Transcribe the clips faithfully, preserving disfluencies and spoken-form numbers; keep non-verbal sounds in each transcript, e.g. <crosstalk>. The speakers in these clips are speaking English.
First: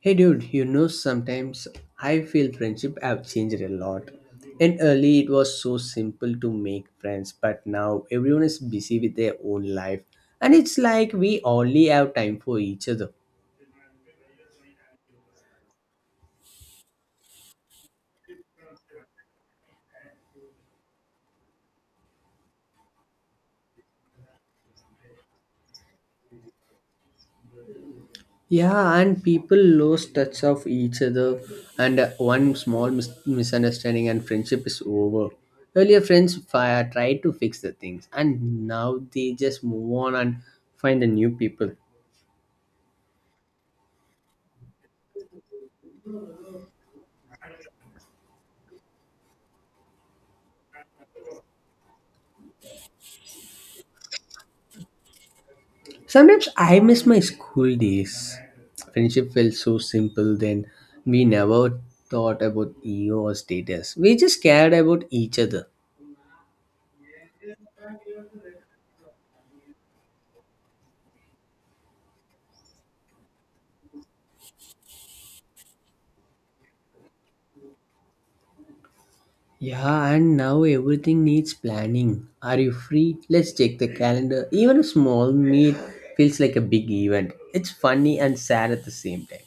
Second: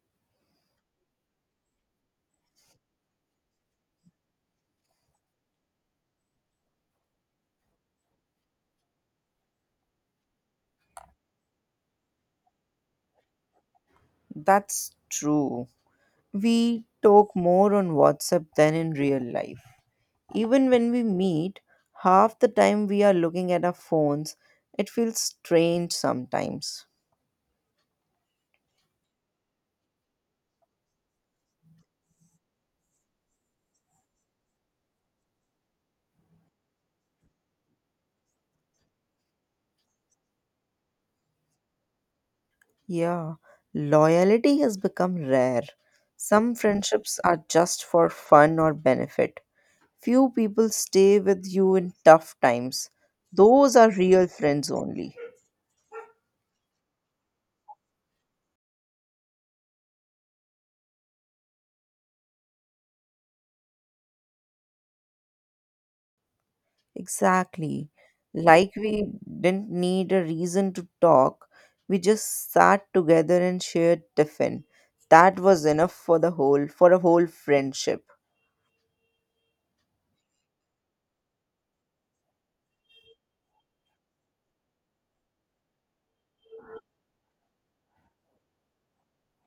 Hey dude, you know sometimes I feel friendship have changed a lot. And early it was so simple to make friends, but now everyone is busy with their own life. And it's like we only have time for each other. That's true. We talk more on WhatsApp than in real life. Even when we meet, half the time we are looking at our phones. It feels strange sometimes. Yeah, and people lost touch of each other and uh, one small mis- misunderstanding and friendship is over. Earlier friends fi- tried to fix the things and now they just move on and find the new people. Yeah, loyalty has become rare. Some friendships are just for fun or benefit. Few people stay with you in tough times. Those are real friends only. Sometimes I miss my school days. Friendship felt so simple then. We never thought about ego or status. We just cared about each other. Exactly. Like we didn't need a reason to talk, we just sat together and shared tiffin. That was enough for the whole for a whole friendship. Yeah, and now everything needs planning. Are you free? Let's check the calendar. Even a small meet feels like a big event. It's funny and sad at the same time.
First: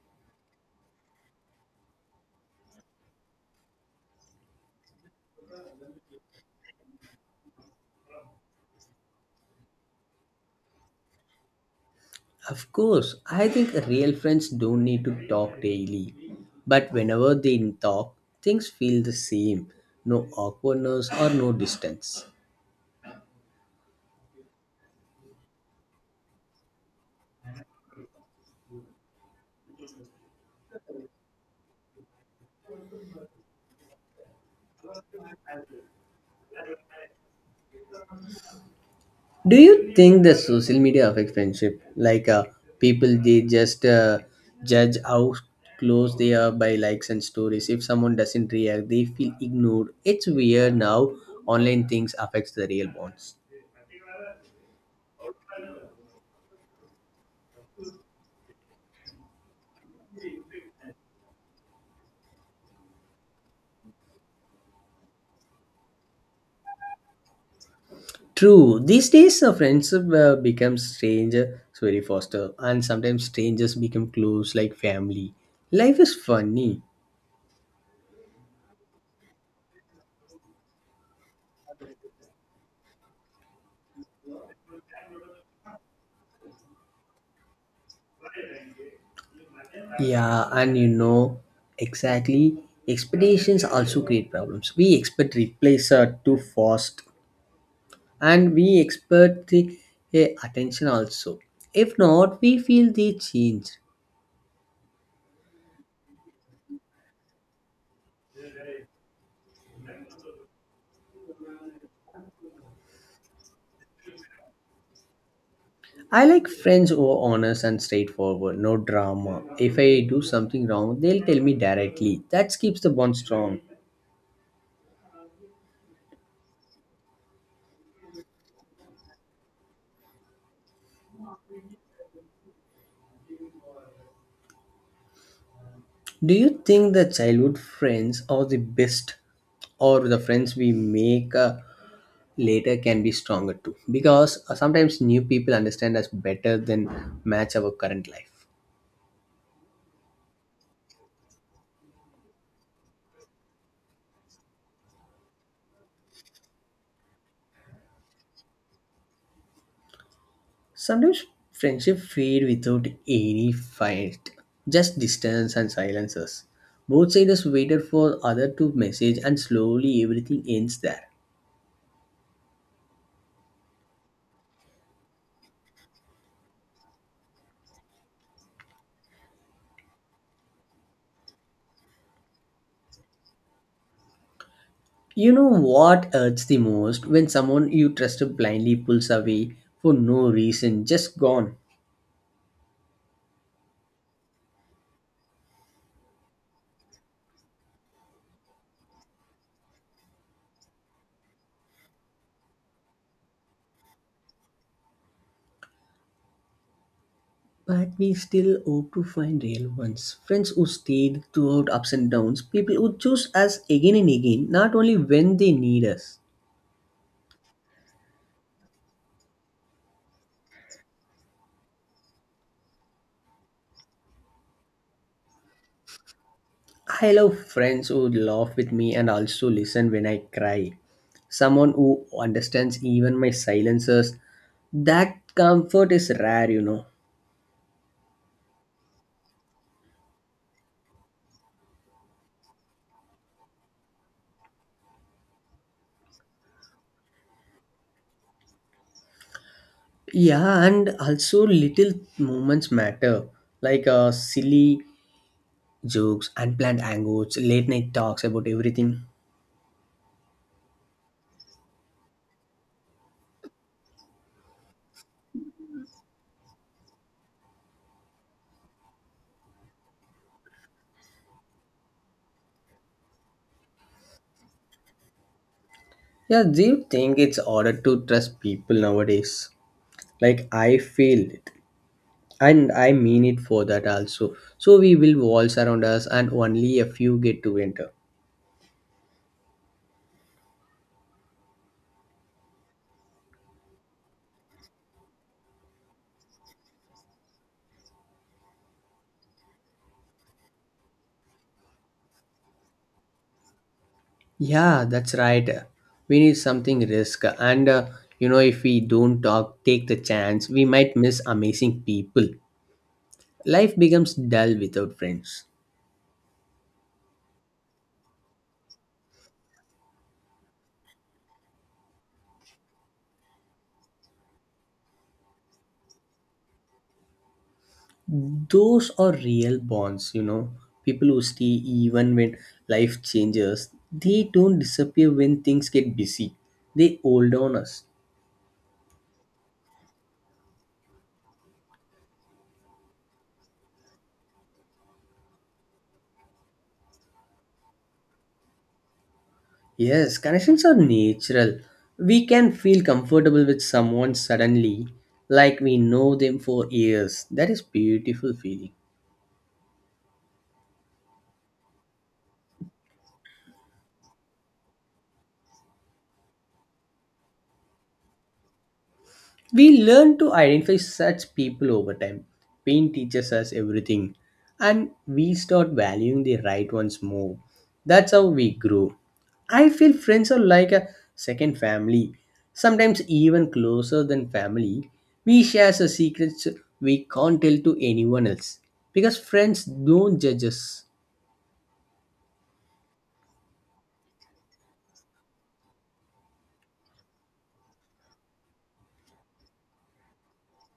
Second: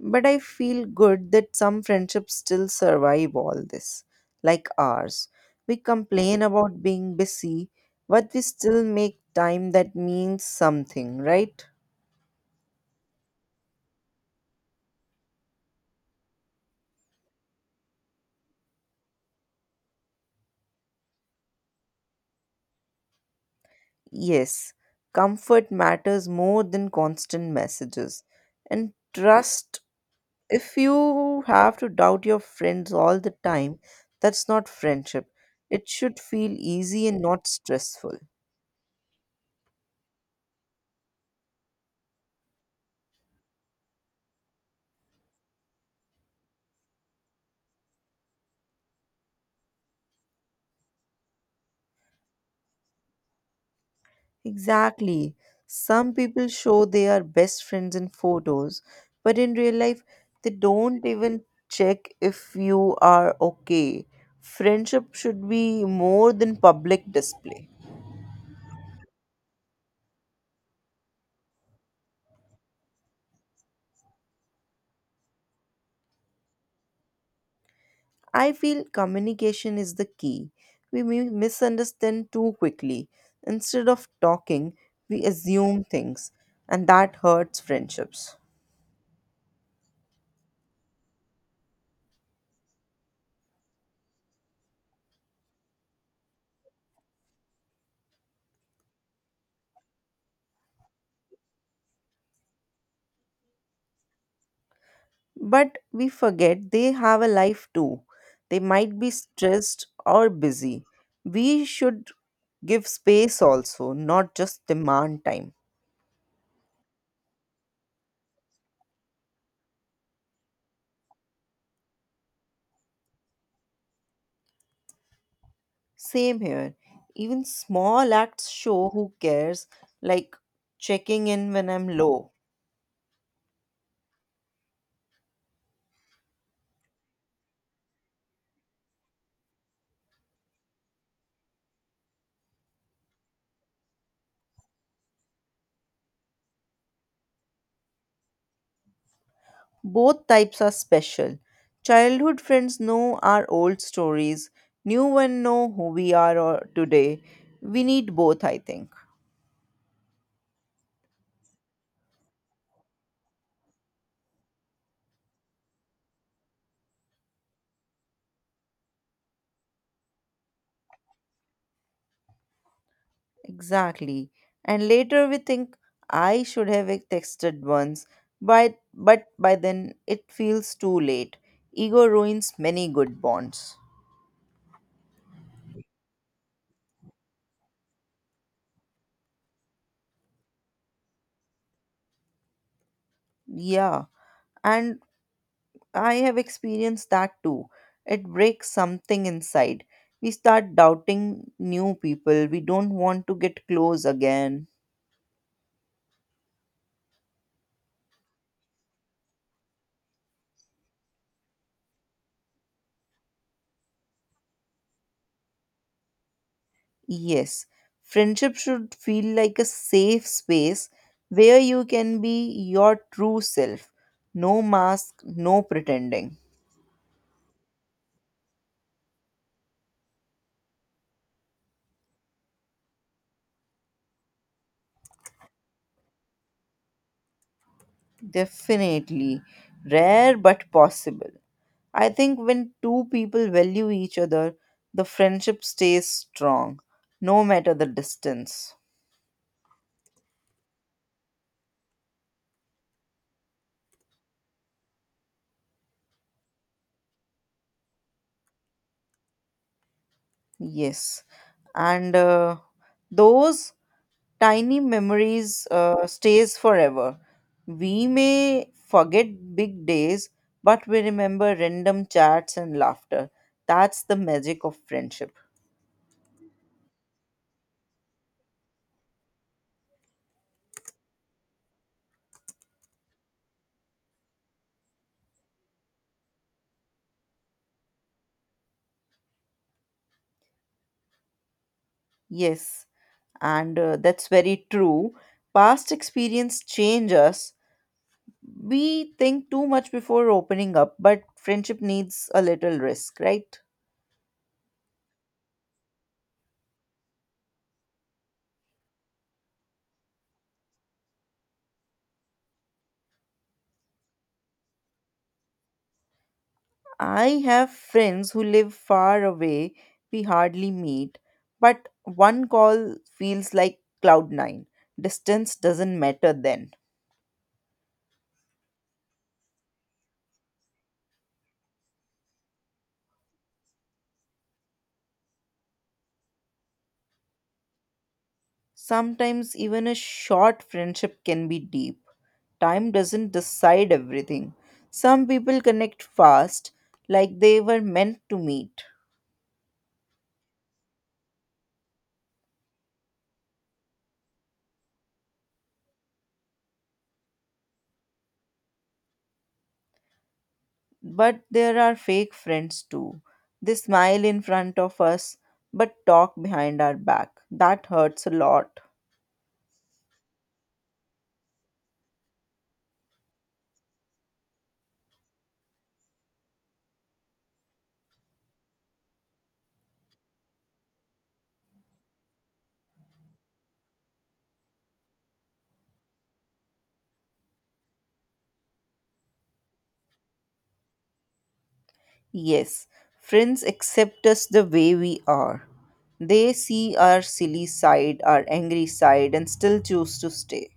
But I feel good that some friendships still survive all this, like ours. We complain about being busy, but we still make time that means something, right? Of course, I think real friends don't need to talk daily, but whenever they talk, things feel the same, no awkwardness or no distance. Yes, comfort matters more than constant messages, and trust. If you have to doubt your friends all the time, that's not friendship. It should feel easy and not stressful. Do you think the social media affects friendship? Like uh, people, they just uh, judge how close they are by likes and stories. If someone doesn't react, they feel ignored. It's weird now online things affects the real bonds. Exactly. Some people show they are best friends in photos, but in real life, they don't even check if you are okay. Friendship should be more than public display. True. These days, a friendship uh, becomes stranger, it's very faster, and sometimes strangers become close like family. Life is funny. I feel communication is the key. We mi- misunderstand too quickly. Instead of talking, we assume things, and that hurts friendships. Yeah, and you know, exactly. Expectations also create problems. We expect replies are too fast, and we expect the eh, attention also. If not, we feel the change. But we forget they have a life too. They might be stressed or busy. We should give space also, not just demand time. I like friends who are honest and straightforward, no drama. If I do something wrong, they'll tell me directly. That keeps the bond strong. Same here. Even small acts show who cares, like checking in when I'm low. Do you think the childhood friends are the best, or the friends we make uh, later can be stronger too? Because uh, sometimes new people understand us better than match our current life. Both types are special. Childhood friends know our old stories. New ones know who we are or today. We need both, I think. Sometimes friendship fade without any fight, just distance and silences. Both sides waited for other to message, and slowly everything ends there. Exactly. And later we think I should have texted once, but but by then it feels too late. Ego ruins many good bonds. You know what hurts the most when someone you trusted blindly pulls away for no reason, just gone. Yeah. And I have experienced that too. It breaks something inside. We start doubting new people. We don't want to get close again. But we still hope to find real ones. Friends who stayed throughout ups and downs, people who choose us again and again, not only when they need us. Yes, friendship should feel like a safe space where you can be your true self. No mask, no pretending. I love friends who laugh with me and also listen when I cry. Someone who understands even my silences. That comfort is rare, you know. Definitely. Rare but possible. I think when two people value each other, the friendship stays strong, no matter the distance. Yeah, and also little moments matter, like uh, silly jokes, unplanned hangouts, late night talks about everything. Yes. And uh, those tiny memories uh, stays forever. We may forget big days, but we remember random chats and laughter. That's the magic of friendship. Yeah, do you think it's harder to trust people nowadays? Like I feel it, and I mean it for that also. So we build walls around us, and only a few get to enter. Yes, and uh, that's very true. Past experience change us. We think too much before opening up, but friendship needs a little risk, right? Yeah, that's right. We need something risk, and uh, you know, if we don't talk, take the chance, we might miss amazing people. Life becomes dull without friends. I have friends who live far away, we hardly meet, but one call feels like cloud nine. Distance doesn't matter then. Those are real bonds you know People who stay even when life changes, they don't disappear when things get busy. They hold on us. Sometimes even a short friendship can be deep. Time doesn't decide everything. Some people connect fast, like they were meant to meet. Yes, connections are natural. We can feel comfortable with someone suddenly, like we know them for years. That is beautiful feeling. But there are fake friends too. They smile in front of us, but talk behind our back. That hurts a lot. We learn to identify such people over time. Pain teaches us everything, and we start valuing the right ones more. That's how we grow. I feel friends are like a second family, sometimes even closer than family. We share the secrets we can't tell to anyone else because friends don't judge us. Yes, friends accept us the way we are. They see our silly side, our angry side, and still choose to stay.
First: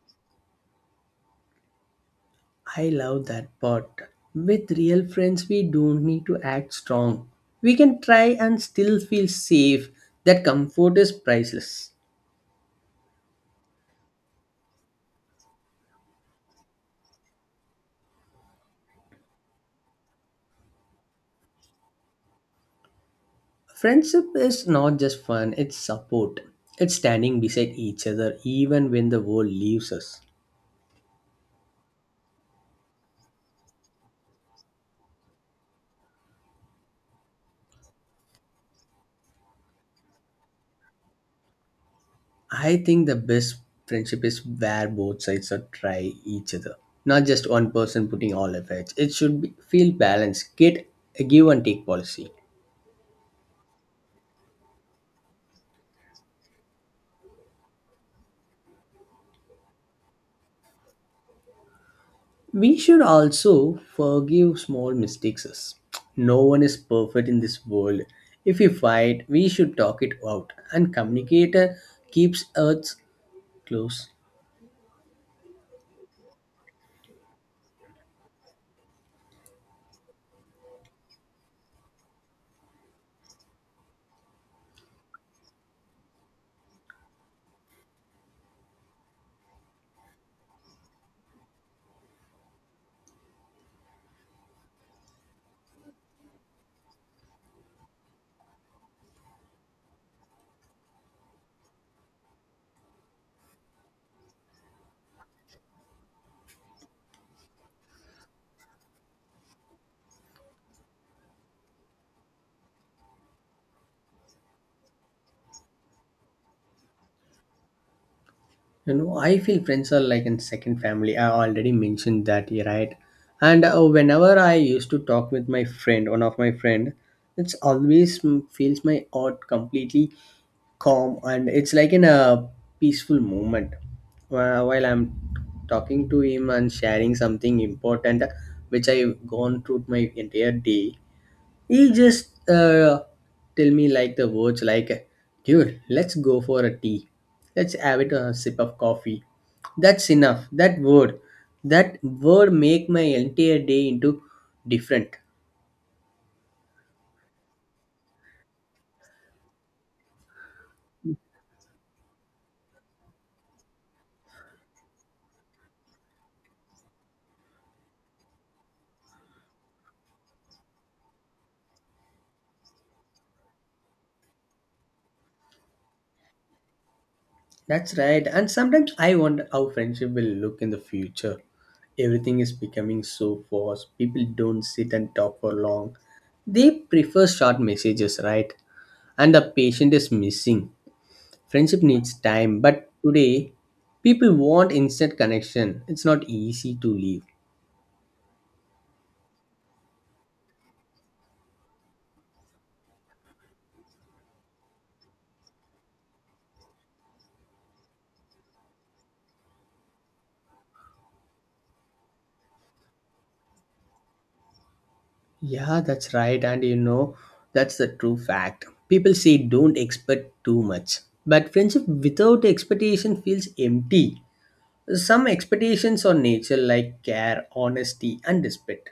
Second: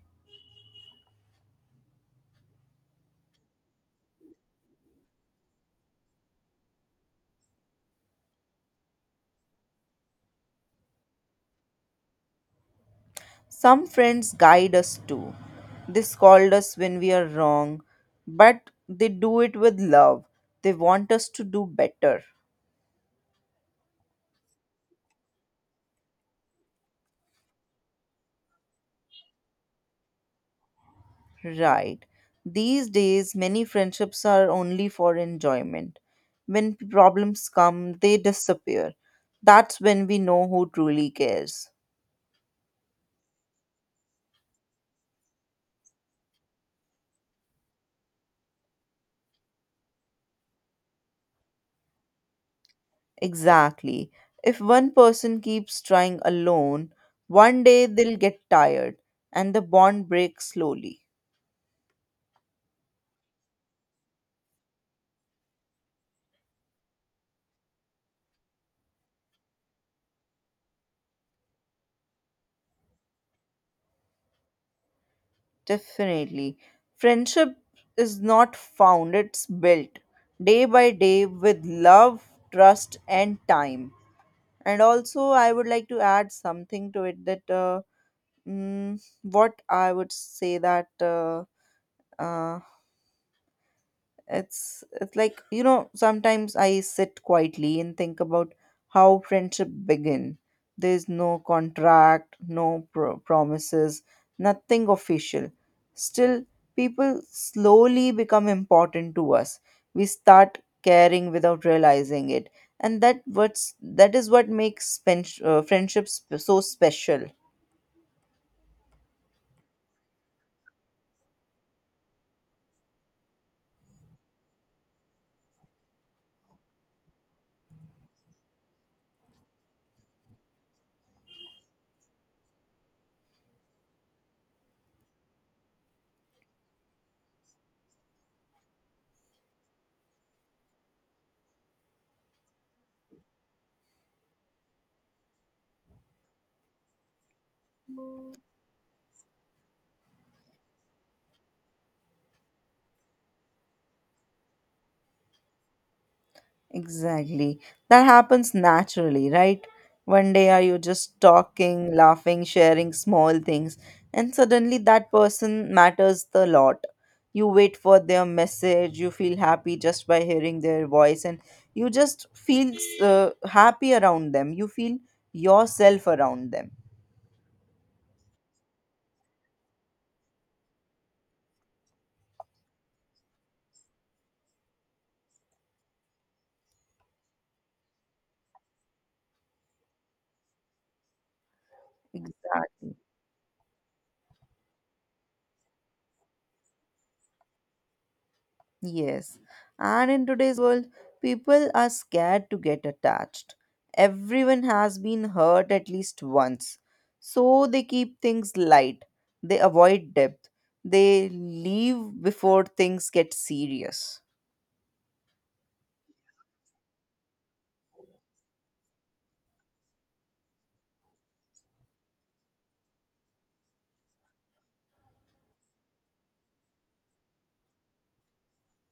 I love that part. With real friends, we don't need to act strong. We can try and still feel safe. That comfort is priceless. Some friends guide us too. They scold us when we are wrong, but they do it with love. They want us to do better. Friendship is not just fun, it's support. It's standing beside each other even when the world leaves us. Right. These days, many friendships are only for enjoyment. When problems come, they disappear. That's when we know who truly cares. I think the best friendship is where both sides are try each other. Not just one person putting all efforts. It should be, feel balanced. Get a give and take policy. Exactly. If one person keeps trying alone, one day they'll get tired and the bond breaks slowly. We should also forgive small mistakes. No one is perfect in this world. If we fight, we should talk it out, and communicator keeps us close. Definitely. Friendship is not found, it's built day by day with love, trust, and time. And also, I would like to add something to it that uh, mm, what I would say that uh, uh, It's, it's like, you know, sometimes I sit quietly and think about how friendship begin. There's no contract, no pro- promises, nothing official. Still, people slowly become important to us. We start caring without realizing it. And that what's that is what makes pen- uh, friendships so special. You know, I feel friends are like in second family, I already mentioned that, yeah, right. And uh, whenever I used to talk with my friend, one of my friend, it's always mm, feels my heart completely calm and it's like in a peaceful moment. Wh- while I'm talking to him and sharing something important which I've gone through my entire day, he just uh, tell me like the words like, dude, let's go for a tea. Let's have it a sip of coffee. That's enough. That word, that word make my entire day into different. Exactly. That happens naturally, right? One day are you just talking, laughing, sharing small things, and suddenly that person matters the lot. You wait for their message, you feel happy just by hearing their voice, and you just feel uh, happy around them. You feel yourself around them. That's right. And sometimes I wonder how friendship will look in the future. Everything is becoming so fast. People don't sit and talk for long. They prefer short messages, right? And the patient is missing. Friendship needs time, but Exactly. today people want instant connection. It's not easy to leave. Yes, and in today's world, people are scared to get attached. Everyone has been hurt at least once. So they keep things light, they avoid depth, they leave before things get serious. Yeah, that's right, and you know, that's the true fact. People say don't expect too much, but friendship without expectation feels empty. Some expectations on nature, like care, honesty, and respect.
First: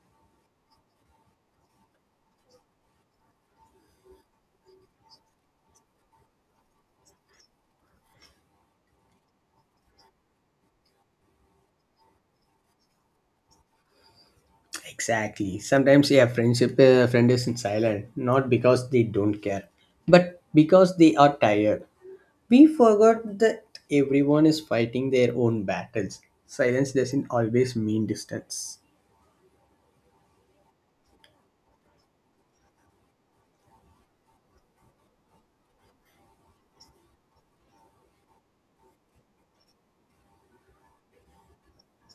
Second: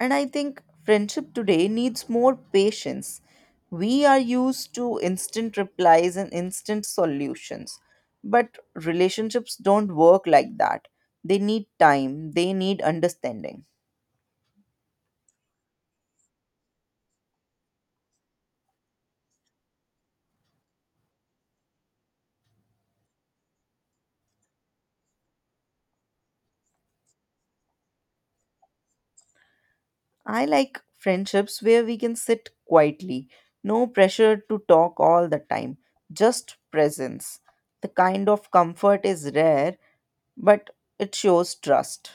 And I think friendship today needs more patience. We are used to instant replies and instant solutions, but relationships don't work like that. They need time, they need understanding. Exactly. Sometimes, yeah, friendship uh, friend is silent, not because they don't care, but because they are tired. We forgot that everyone is fighting their own battles. Silence doesn't always mean distance. I like friendships where we can sit quietly, no pressure to talk all the time, just presence. The kind of comfort is rare, but it shows trust.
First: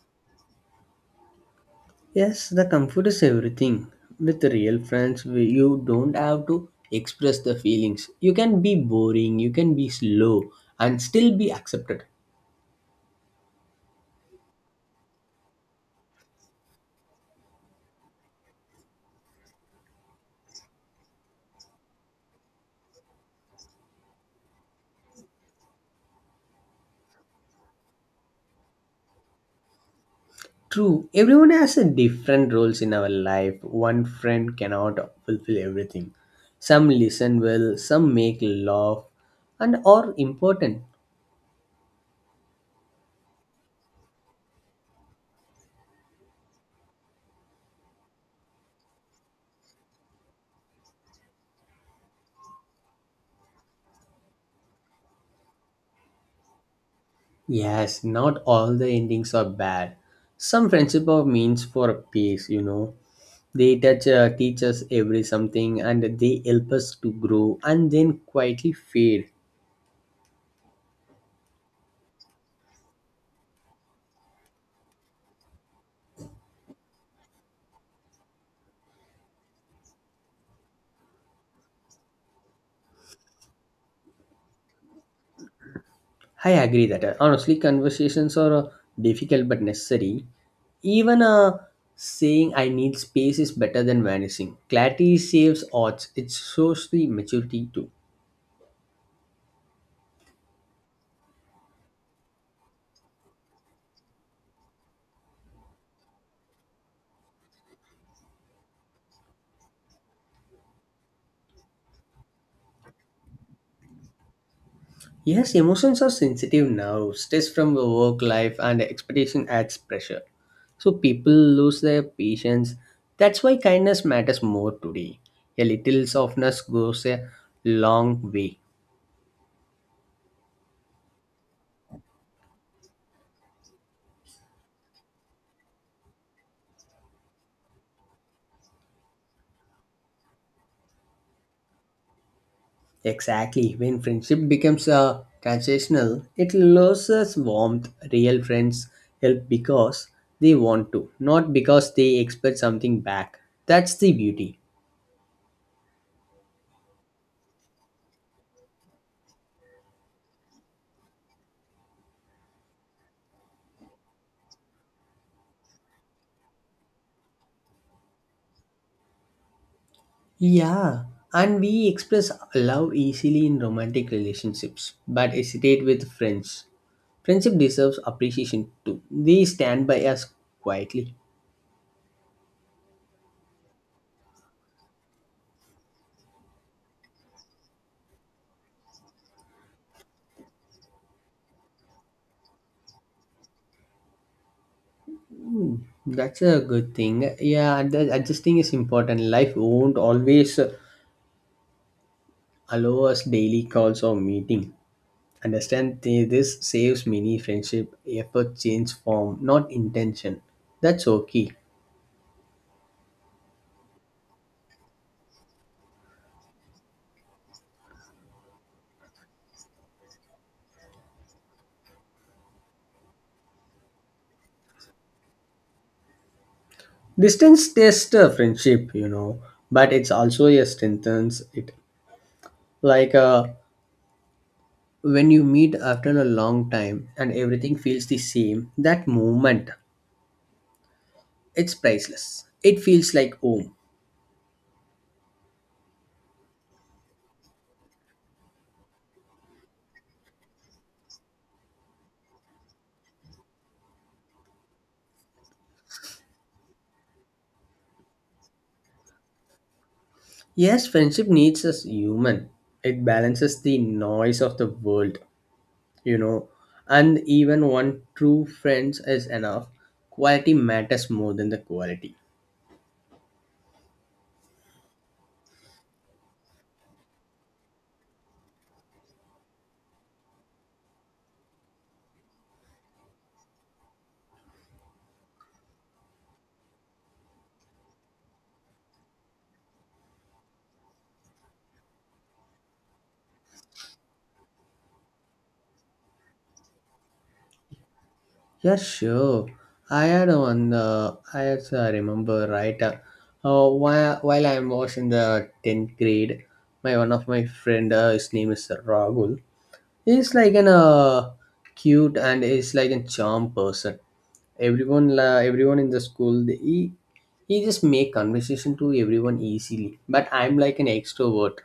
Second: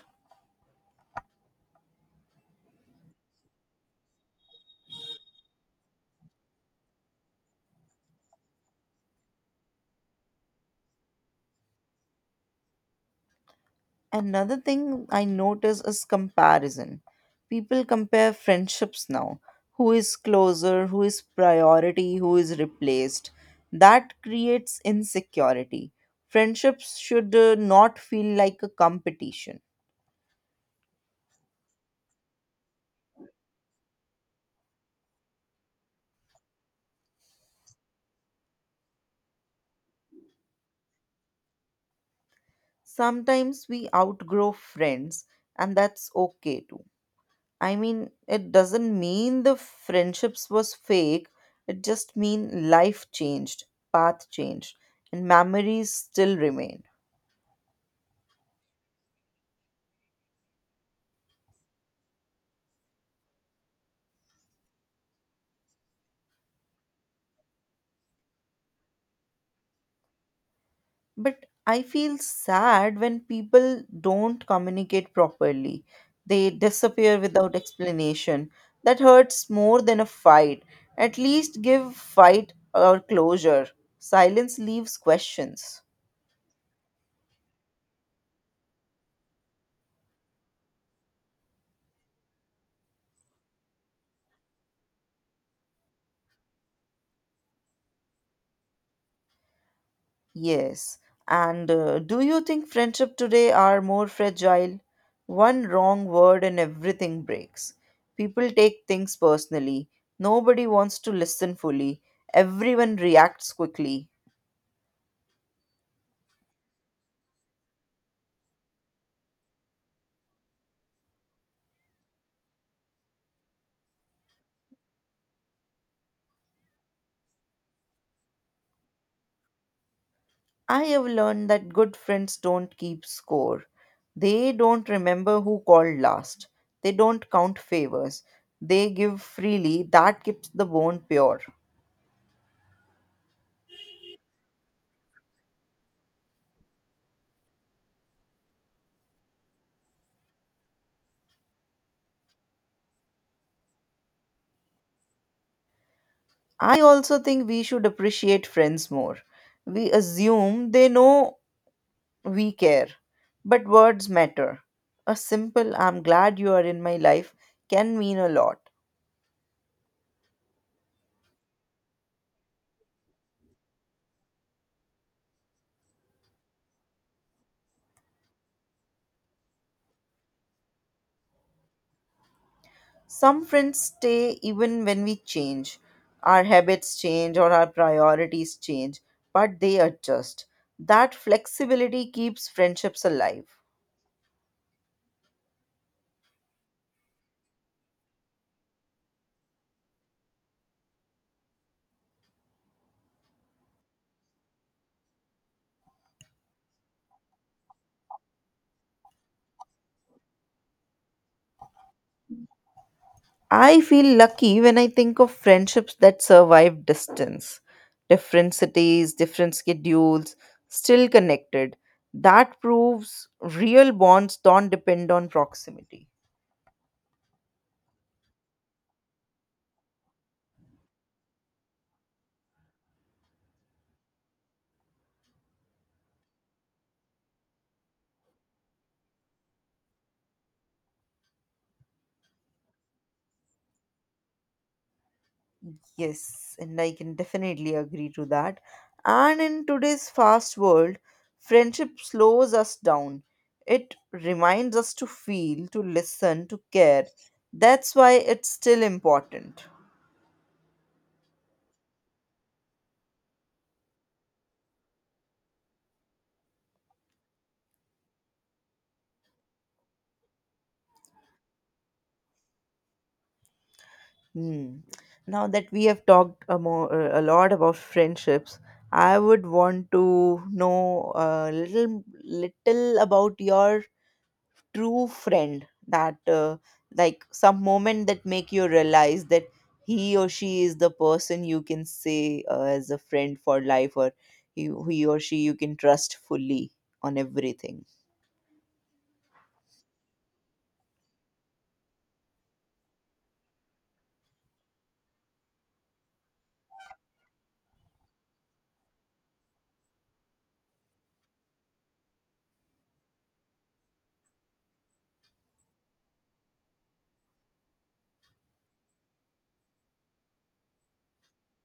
Yes, the comfort is everything. With real friends, we- you don't have to express the feelings. You can be boring, you can be slow, and still be accepted. Another thing I notice is comparison. People compare friendships now. Who is closer, who is priority, who is replaced. That creates insecurity. Friendships should uh, not feel like a competition. True, everyone has a different roles in our life. One friend cannot fulfill everything. Some listen well, some make laugh, and are important. Sometimes we outgrow friends, and that's okay too. I mean, it doesn't mean the friendships was fake. It just mean life changed, path changed, and memories still remain. Yes, not all the endings are bad. Some friendship are means for a peace, you know. They touch, uh, teach us every something, and they help us to grow, and then quietly fade. But I feel sad when people don't communicate properly. They disappear without explanation. That hurts more than a fight. At least give fight or closure. Silence leaves questions. I agree that uh, honestly, conversations are uh, difficult but necessary. Even uh, saying "I need space" is better than vanishing. Clarity saves odds. It shows the maturity too. Yes. And uh, do you think friendship today are more fragile? One wrong word and everything breaks. People take things personally. Nobody wants to listen fully. Everyone reacts quickly. Yes, emotions are sensitive now. Stress from the work life and expectation adds pressure. So people lose their patience. That's why kindness matters more today. A little softness goes a long way. I have learned that good friends don't keep score. They don't remember who called last. They don't count favors. They give freely. That keeps the bond pure. Exactly. When friendship becomes uh, transactional, it loses warmth. Real friends help because they want to, not because they expect something back. That's the beauty. I also think we should appreciate friends more, we assume they know we care. But words matter. A simple "I'm glad you are in my life" can mean a lot. Yeah, and we express love easily in romantic relationships, but hesitate with friends. Friendship deserves appreciation too. They stand by us quietly. Some friends stay even when we change. Our habits change or our priorities change, but they adjust. That flexibility keeps friendships alive. That's a good thing. Yeah, and that adjusting is important. Life won't always allow us daily calls or meeting. Understand th- this saves many friendship effort change form, not intention. That's okay. I feel lucky when I think of friendships that survive distance, different cities, different schedules, still connected. That proves real bonds don't depend on proximity. Distance tests a friendship, you know, but it's also a strengthens it. Like uh, when you meet after a long time and everything feels the same, that moment, it's priceless, it feels like home. Yes, and I can definitely agree to that. And in today's fast world, friendship slows us down. It reminds us to feel, to listen, to care. That's why it's still important. Yes, friendship needs us human. It balances the noise of the world you know and even one true friend is enough. Quality matters more than the quality. Hmm. Now that we have talked a, more, a lot about friendships, I would want to know a little little about your true friend. That uh, Like some moment that make you realize that he or she is the person you can say uh, as a friend for life, or he, he or she you can trust fully on everything. Yeah, sure. I had one. Uh, I also remember right. Uh, uh, while while I was in the tenth grade, my one of my friend, uh, his name is Rahul. He's like an uh, cute and he's like a charm person. Everyone, la everyone in the school, they- he he just make conversation to everyone easily. But I'm like an extrovert.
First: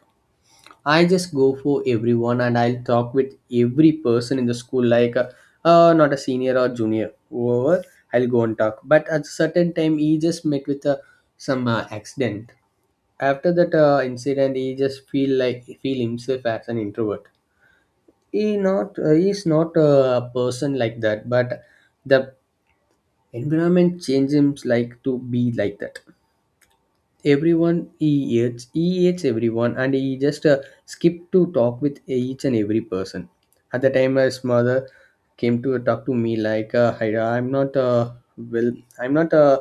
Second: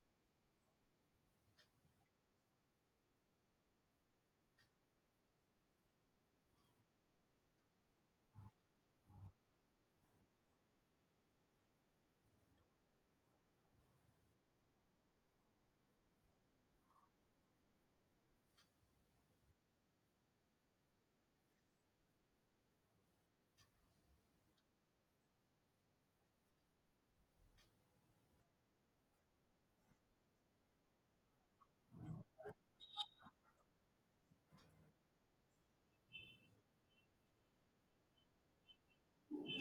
I just go for everyone and I'll talk with every person in the school, like uh, uh, not a senior or junior, whoever, I'll go and talk. But at a certain time, he just met with uh, some uh, accident. After that uh, incident, he just feel like feel himself as an introvert. He not uh, he's not a person like that, but the environment changed him like to be like that. everyone he hates he hates everyone and he just uh, skipped to talk with each and every person. At the time his mother came to talk to me like uh, Haida, I'm not uh, well, I'm not uh,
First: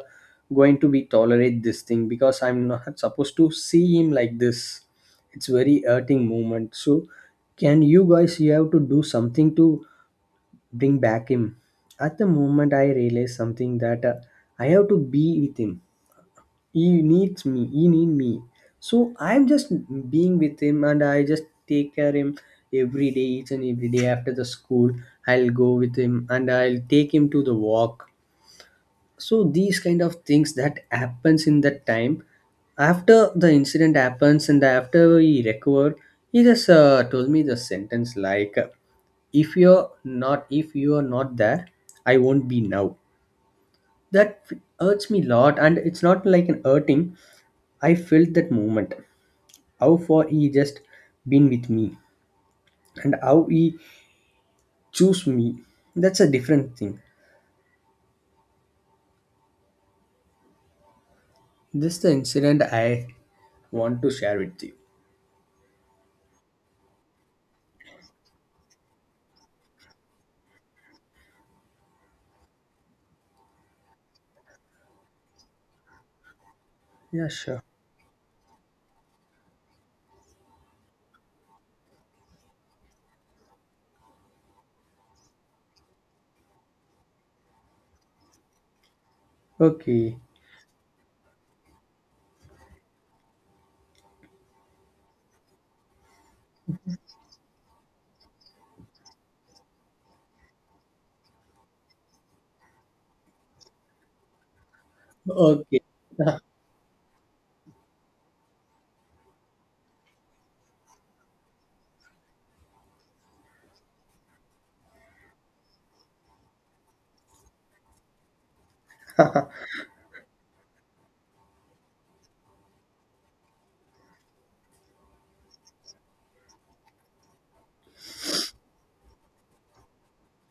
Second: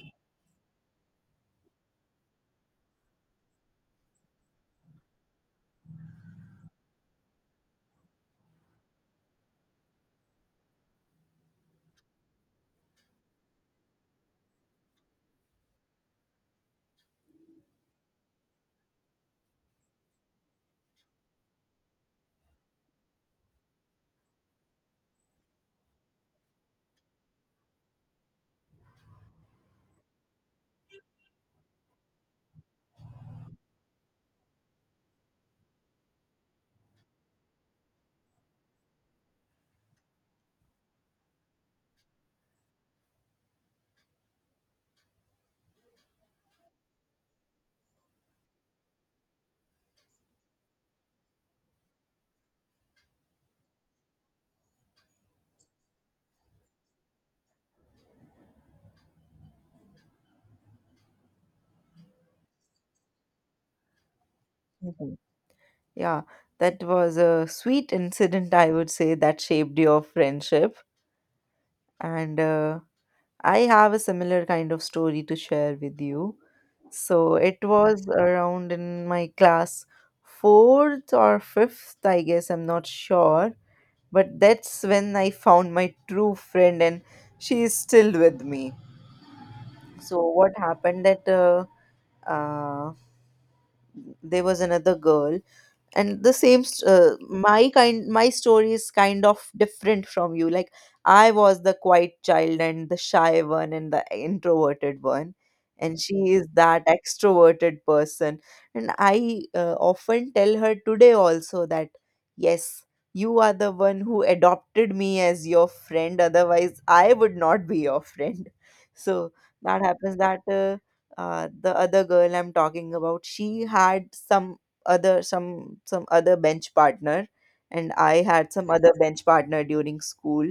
going to be tolerate this thing because I'm not supposed to see him like this. It's very hurting moment, so can you guys, you have to do something to bring back him. At the moment I realized something that uh, I have to be with him. He needs me he need me. So I'm just being with him and I just take care him every day, each and every day. After the school, I'll go with him and I'll take him to the walk. So these kind of things that happens in that time, after the incident happens and after he recovered, he just uh, told me the sentence like, if you're not if you're not there, I won't be now. That hurts me a lot, and it's not like an hurting I felt that moment. How far he just been with me and how he chose me. That's a different thing. This the incident I want to share with you. Mhm. Yeah, that was a sweet incident. I would say that shaped your friendship and. Uh, I have a similar kind of story to share with you. Yeah, So it sure. was around in my class fourth or fifth, I guess, I'm not sure. But that's when I found my true friend, and she is still with me. Okay. So what happened that uh, uh, there was another girl, and the same st- uh, my kind my story is kind of different from you. Like, I was the quiet child and the shy one and the introverted one, Okay. and she <laughs> is that extroverted person. And I uh, often tell her today also that, yes, you are the one who adopted me as your friend, otherwise I would not be your friend. <laughs> So that happens that uh, uh, the other girl I'm talking about, she had some other some some other bench partner, and I had some other bench partner during school.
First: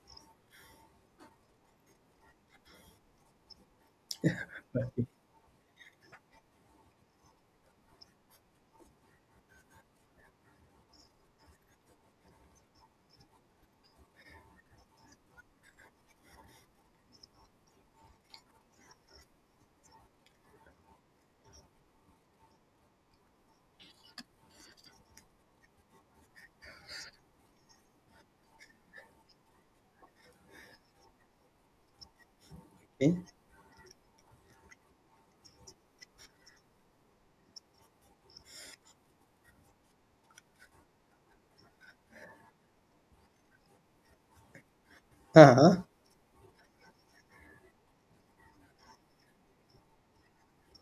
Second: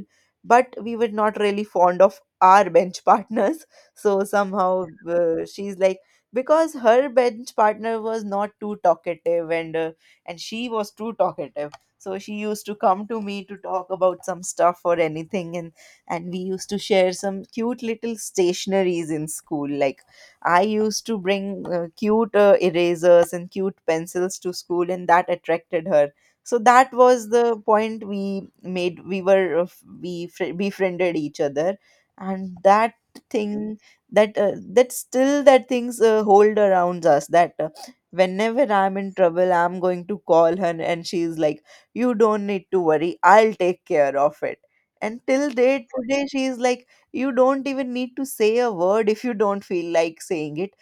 But we were not really fond of our bench <laughs> partners, so somehow Okay. uh, she's like, because her bench partner was not too talkative, and uh, and she was too talkative. So she used to come to me to talk about some stuff or anything, and and we used to share some cute little stationaries in school. Like, I used to bring uh, cute uh, erasers and cute pencils to school, and that attracted her. So that was the point we made. We were uh, we fr- befriended each other, and that thing that uh, that still that things uh, hold around us. That uh, Whenever I'm in trouble, I'm going to call her, and she's like, "You don't need to worry. I'll take care of it." And till Uh-huh. date today, she's like, you don't even need to say a word if you don't feel like saying it.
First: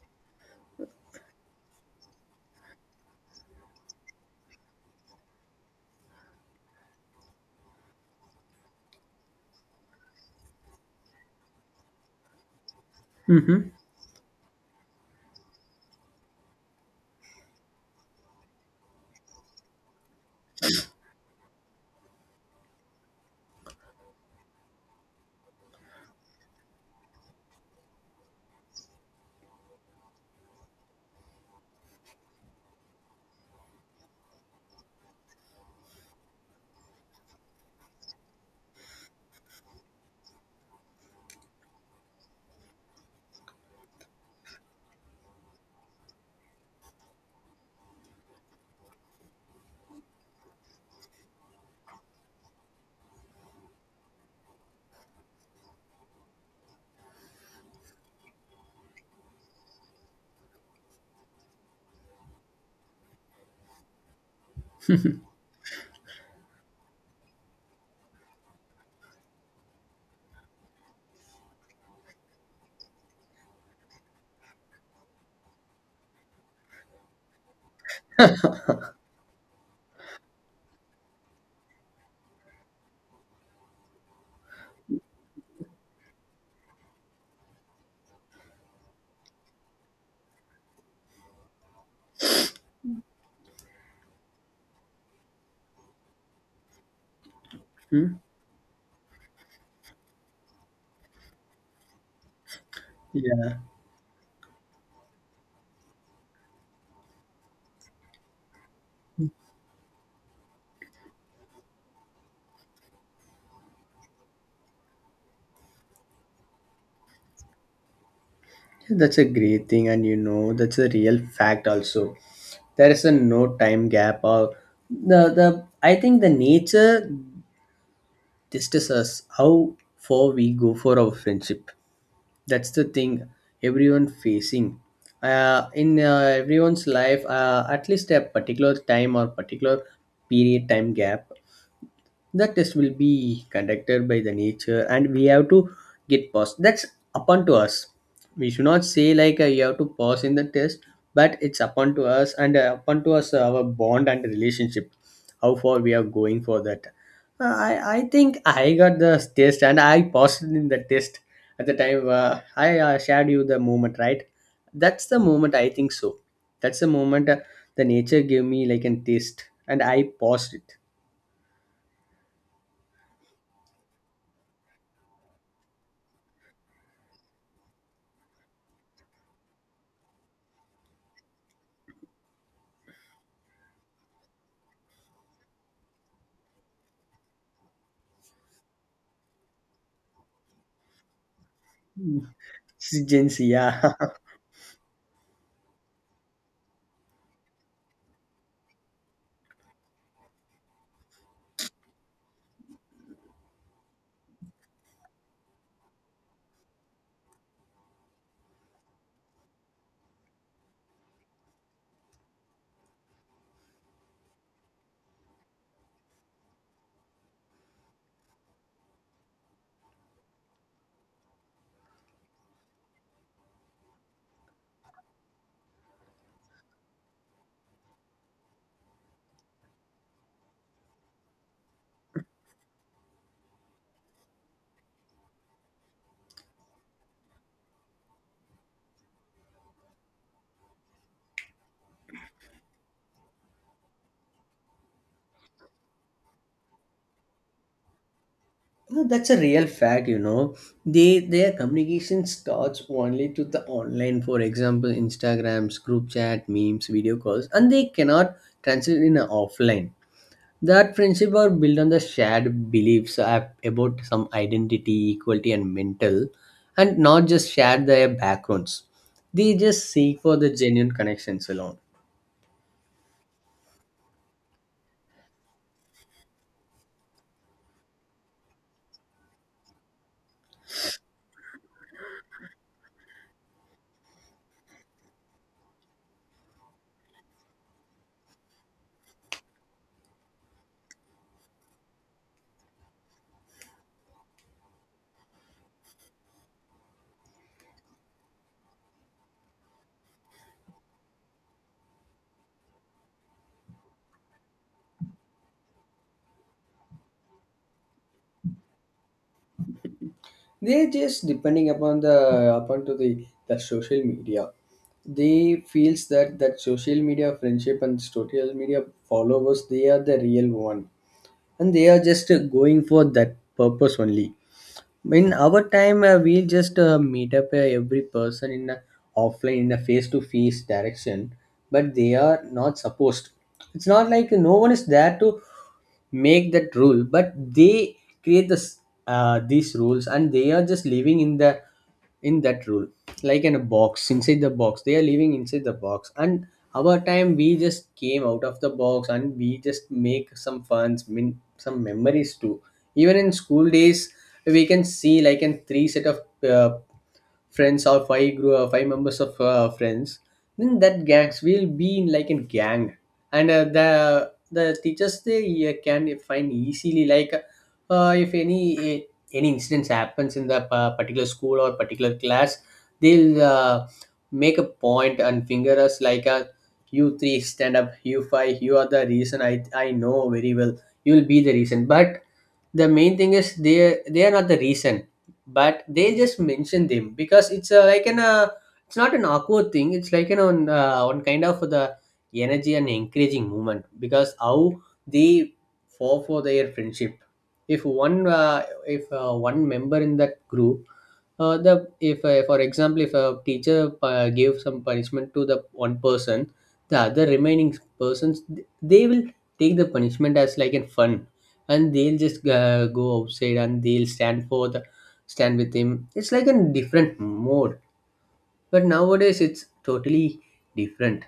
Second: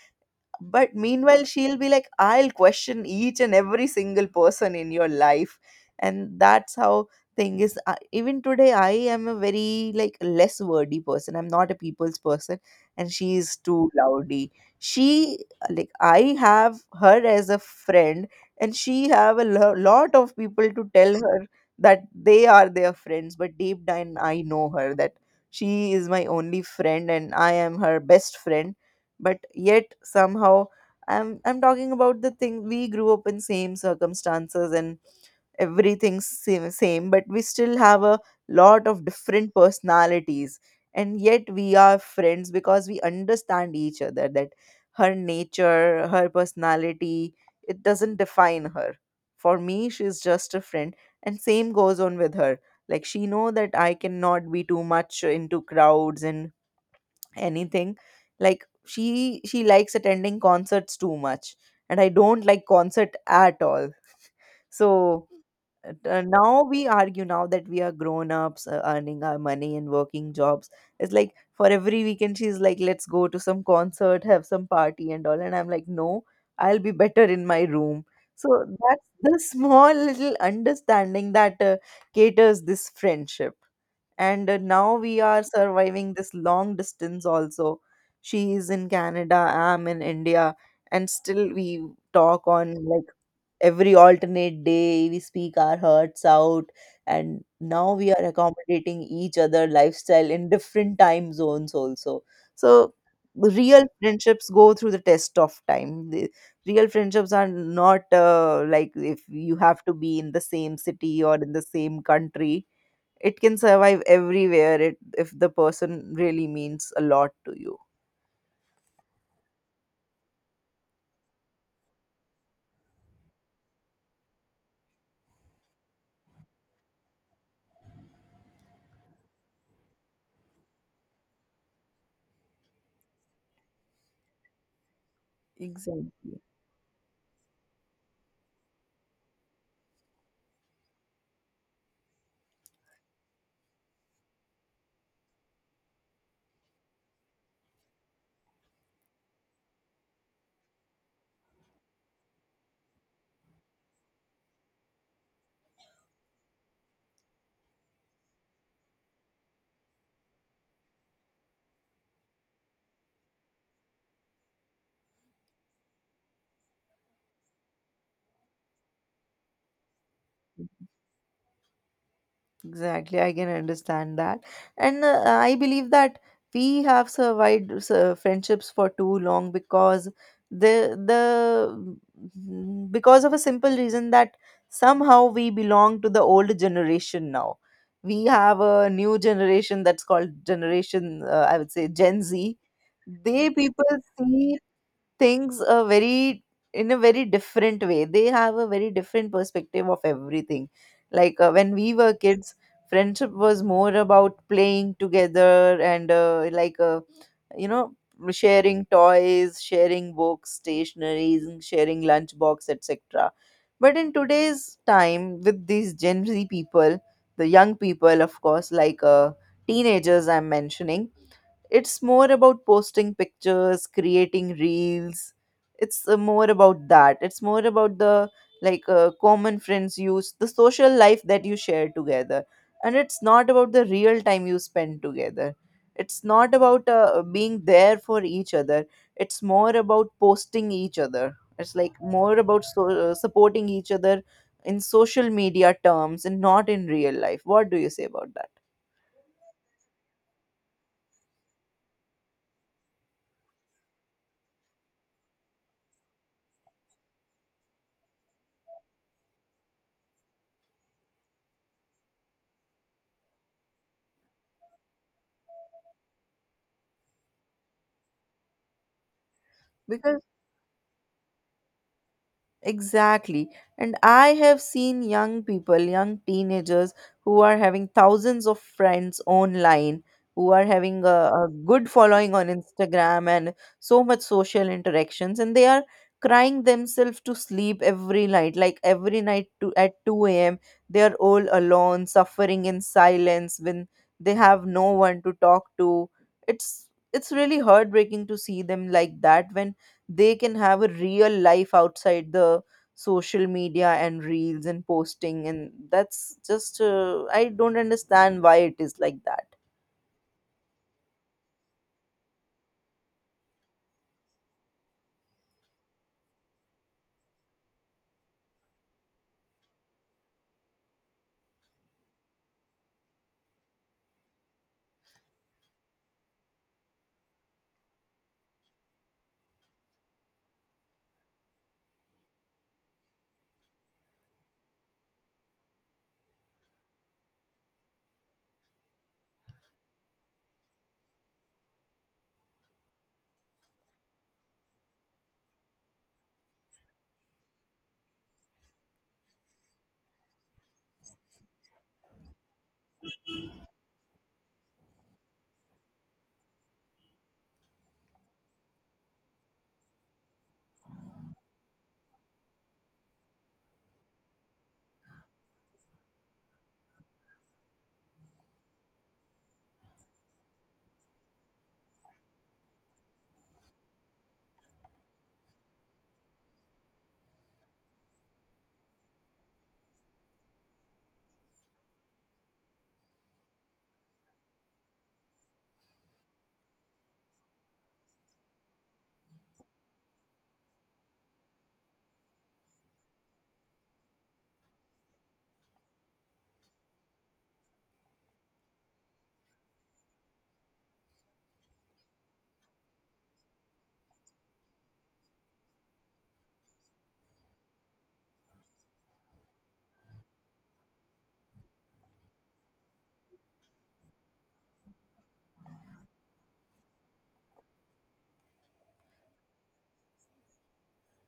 But meanwhile, she'll be like, I'll question each and every single person in your life. And that's how thing is. I, even today, I am a very like less wordy person. I'm not a people's person. And she's Mm-hmm. too loudy. She, like, I have her as a friend, and she have a lo- lot of people to tell her that they are their friends. But deep down, I know her that she is my only friend and I am her best friend, but yet somehow, i'm i'm talking about the thing. We grew up in same circumstances and everything's same, same but we still have a lot of different personalities, and yet we are friends because we understand each other that her nature, her personality, it doesn't define her. For me she's just a friend, and same goes on with her. Like she know that I cannot be too much into crowds and anything. Like she she likes attending concerts too much and I don't like concert at all. So uh, now we argue, now that we are grown ups, uh, earning our money and working jobs. It's like for every weekend she's like, "Let's go to some concert, have some party and all," and I'm like, "No, I'll be better in my room." So that's the <laughs> small little understanding that uh, caters this friendship. And uh, now we are surviving this long distance also. She is in Canada, I'm in India, and still we talk on like every alternate day. We speak our hearts out, and now we mm are accommodating each other lifestyle in different time zones also. So Yeah. Yeah, real friendships go through the test of time. The real friendships are not uh, like, if you have to be in the same city or in the same country, it can survive everywhere, it, if the person really means a lot to you. that's a great thing, and you know, that's a real fact also. There is a no time gap or the the I think the nature tests us how far we go for our friendship. That's the thing everyone facing uh, in uh, Exactly. everyone's life, uh, at least a particular time or particular period time gap. The test will be conducted by the nature, and we have to get passed. That's upon to us. We should not say like, uh, you have to pass in the test, but it's upon to us, and uh, upon to us uh, our bond and relationship, how far we are going for that. Uh, i i think I got the test and I passed in the test at the time uh, I uh, shared you the moment, right? That's the moment, I think so. That's the moment uh, the nature gave me like a taste, and I passed it. Exactly, I can understand that. And uh, I believe that we have survived uh, friendships for too long because the the mm, because of a simple reason that somehow we belong to the old generation now. We have a new generation that's called generation, uh, I would say Gen Z. Gen, They people yeah. see things a very, in a very different way. They have a very different perspective of everything. Like uh, when we were kids, friendship was more about playing together and uh, like uh, you know sharing toys, sharing books, stationaries, and sharing lunchbox, etc. But in today's time, with these Gen Z people, the young people of course, like uh, teenagers I'm mentioning, it's more about posting pictures, creating reels. It's uh, more about that. It's more about the, like uh, common friends use, the social life that you share together. And it's not about the real time you spend together. It's not about uh, being there for each other. It's more about posting each other. It's like more about so, uh, supporting each other in social media terms and not in real life. What do you say about that? <laughs> No, that's a real fact, you know. They, their communication starts only to the online, for example, Instagrams, group chat, memes, video calls, and they cannot translate in a offline. That friendship are built on the shared beliefs ab- about some identity, equality, and mental, and not just share their backgrounds. They just Because seek for the genuine connections alone. Exactly. And I have seen young people, young teenagers who are having thousands of friends online, who are having a, a good following on Instagram and so much social interactions, and they are crying themselves to sleep every night, like every night to at two a m. They are all alone, suffering in silence when they have no one to talk to. It's it's really heartbreaking to see them like that, when they can have a real life outside the social media and reels and posting. And that's just, uh, I don't understand why it is like that. They just depending upon the upon to the, the social media. They feels that that social media friendship and social media followers they are the real one, and they are just uh, going for that purpose only. In our time uh, we just uh, meet up uh, every person in a offline in a face to face direction, but they are not supposed. It's not like no one is there to make that rule, but they create this, uh, these rules, and they are just living in the in that rule, like in a box. Inside the box, they are living inside the box. And our time we just came out of the box, and we just make some funs, min- some memories too. Even in school days, we can see like in three set of uh, friends or five group, uh, five members of uh, friends, then that gangs will be in like a gang. And uh, the the teachers, they uh, can find easily like, uh, if any, eh, any incidents happens in the pa- particular school or particular class, they'll, uh, make a point and finger us like, uh, you three stand up, you five, you are the reason, i i know very well you'll be the reason. But the main thing is, they they are not the reason, but they just mention them because it's a, like an, uh, it's not an awkward thing, it's like an on, uh, on kind of the energy and encouraging movement, because how they fall for their friendship. If one, uh, if uh, one member in that group, uh, the, if uh, for example, if a teacher uh, gave some punishment to the one person, the other remaining persons, they will take the punishment as like in fun, and they'll just uh, go outside and they'll stand for the stand with him. It's like a different mode. But nowadays it's totally different.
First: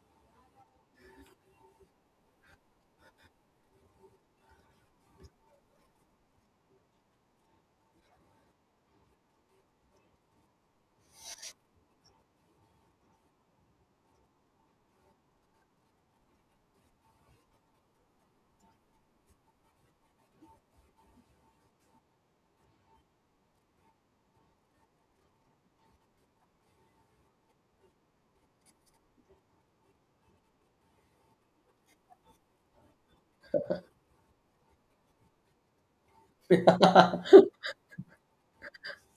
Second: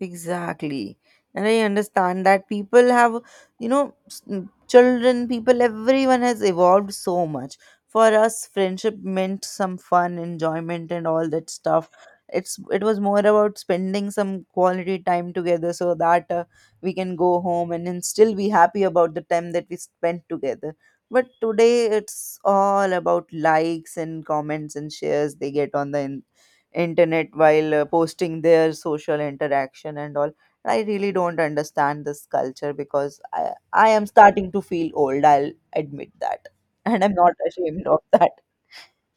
Exactly. And I understand that people have, you know, s- n- children, people, everyone has evolved so much. For us, friendship meant some fun, enjoyment, and all that stuff. It's it was more about spending some quality time together so that uh, we can go home and then still be happy about the time that we spent together. But today, it's all about likes and comments and shares they get on the internet while uh, posting their social interaction and all. I really don't understand this culture because i i am starting to feel old. I'll admit that <laughs> and I'm not <laughs> ashamed of that.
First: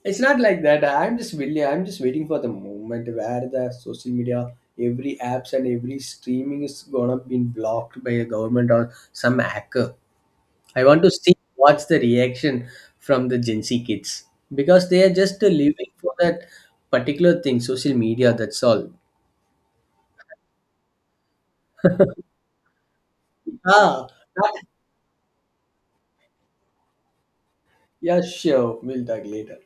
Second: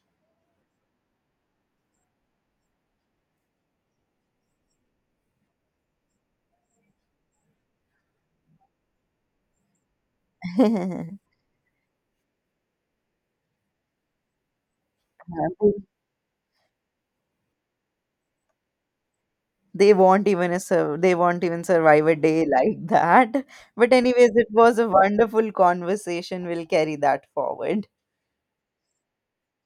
It's not like that. I'm just really, I'm just waiting for the moment where the social media, every apps and every streaming is gonna be blocked by a government or some hacker. I want to <laughs> see what's the reaction from the Gen Z kids, because they are just Yeah, living for that particular thing, social media. That's all. they won't even a sur- they won't even survive a <laughs> day like that. But Ah, anyways, it ah, was a wonderful conversation. We'll carry that forward. yeah, sure. We'll talk later.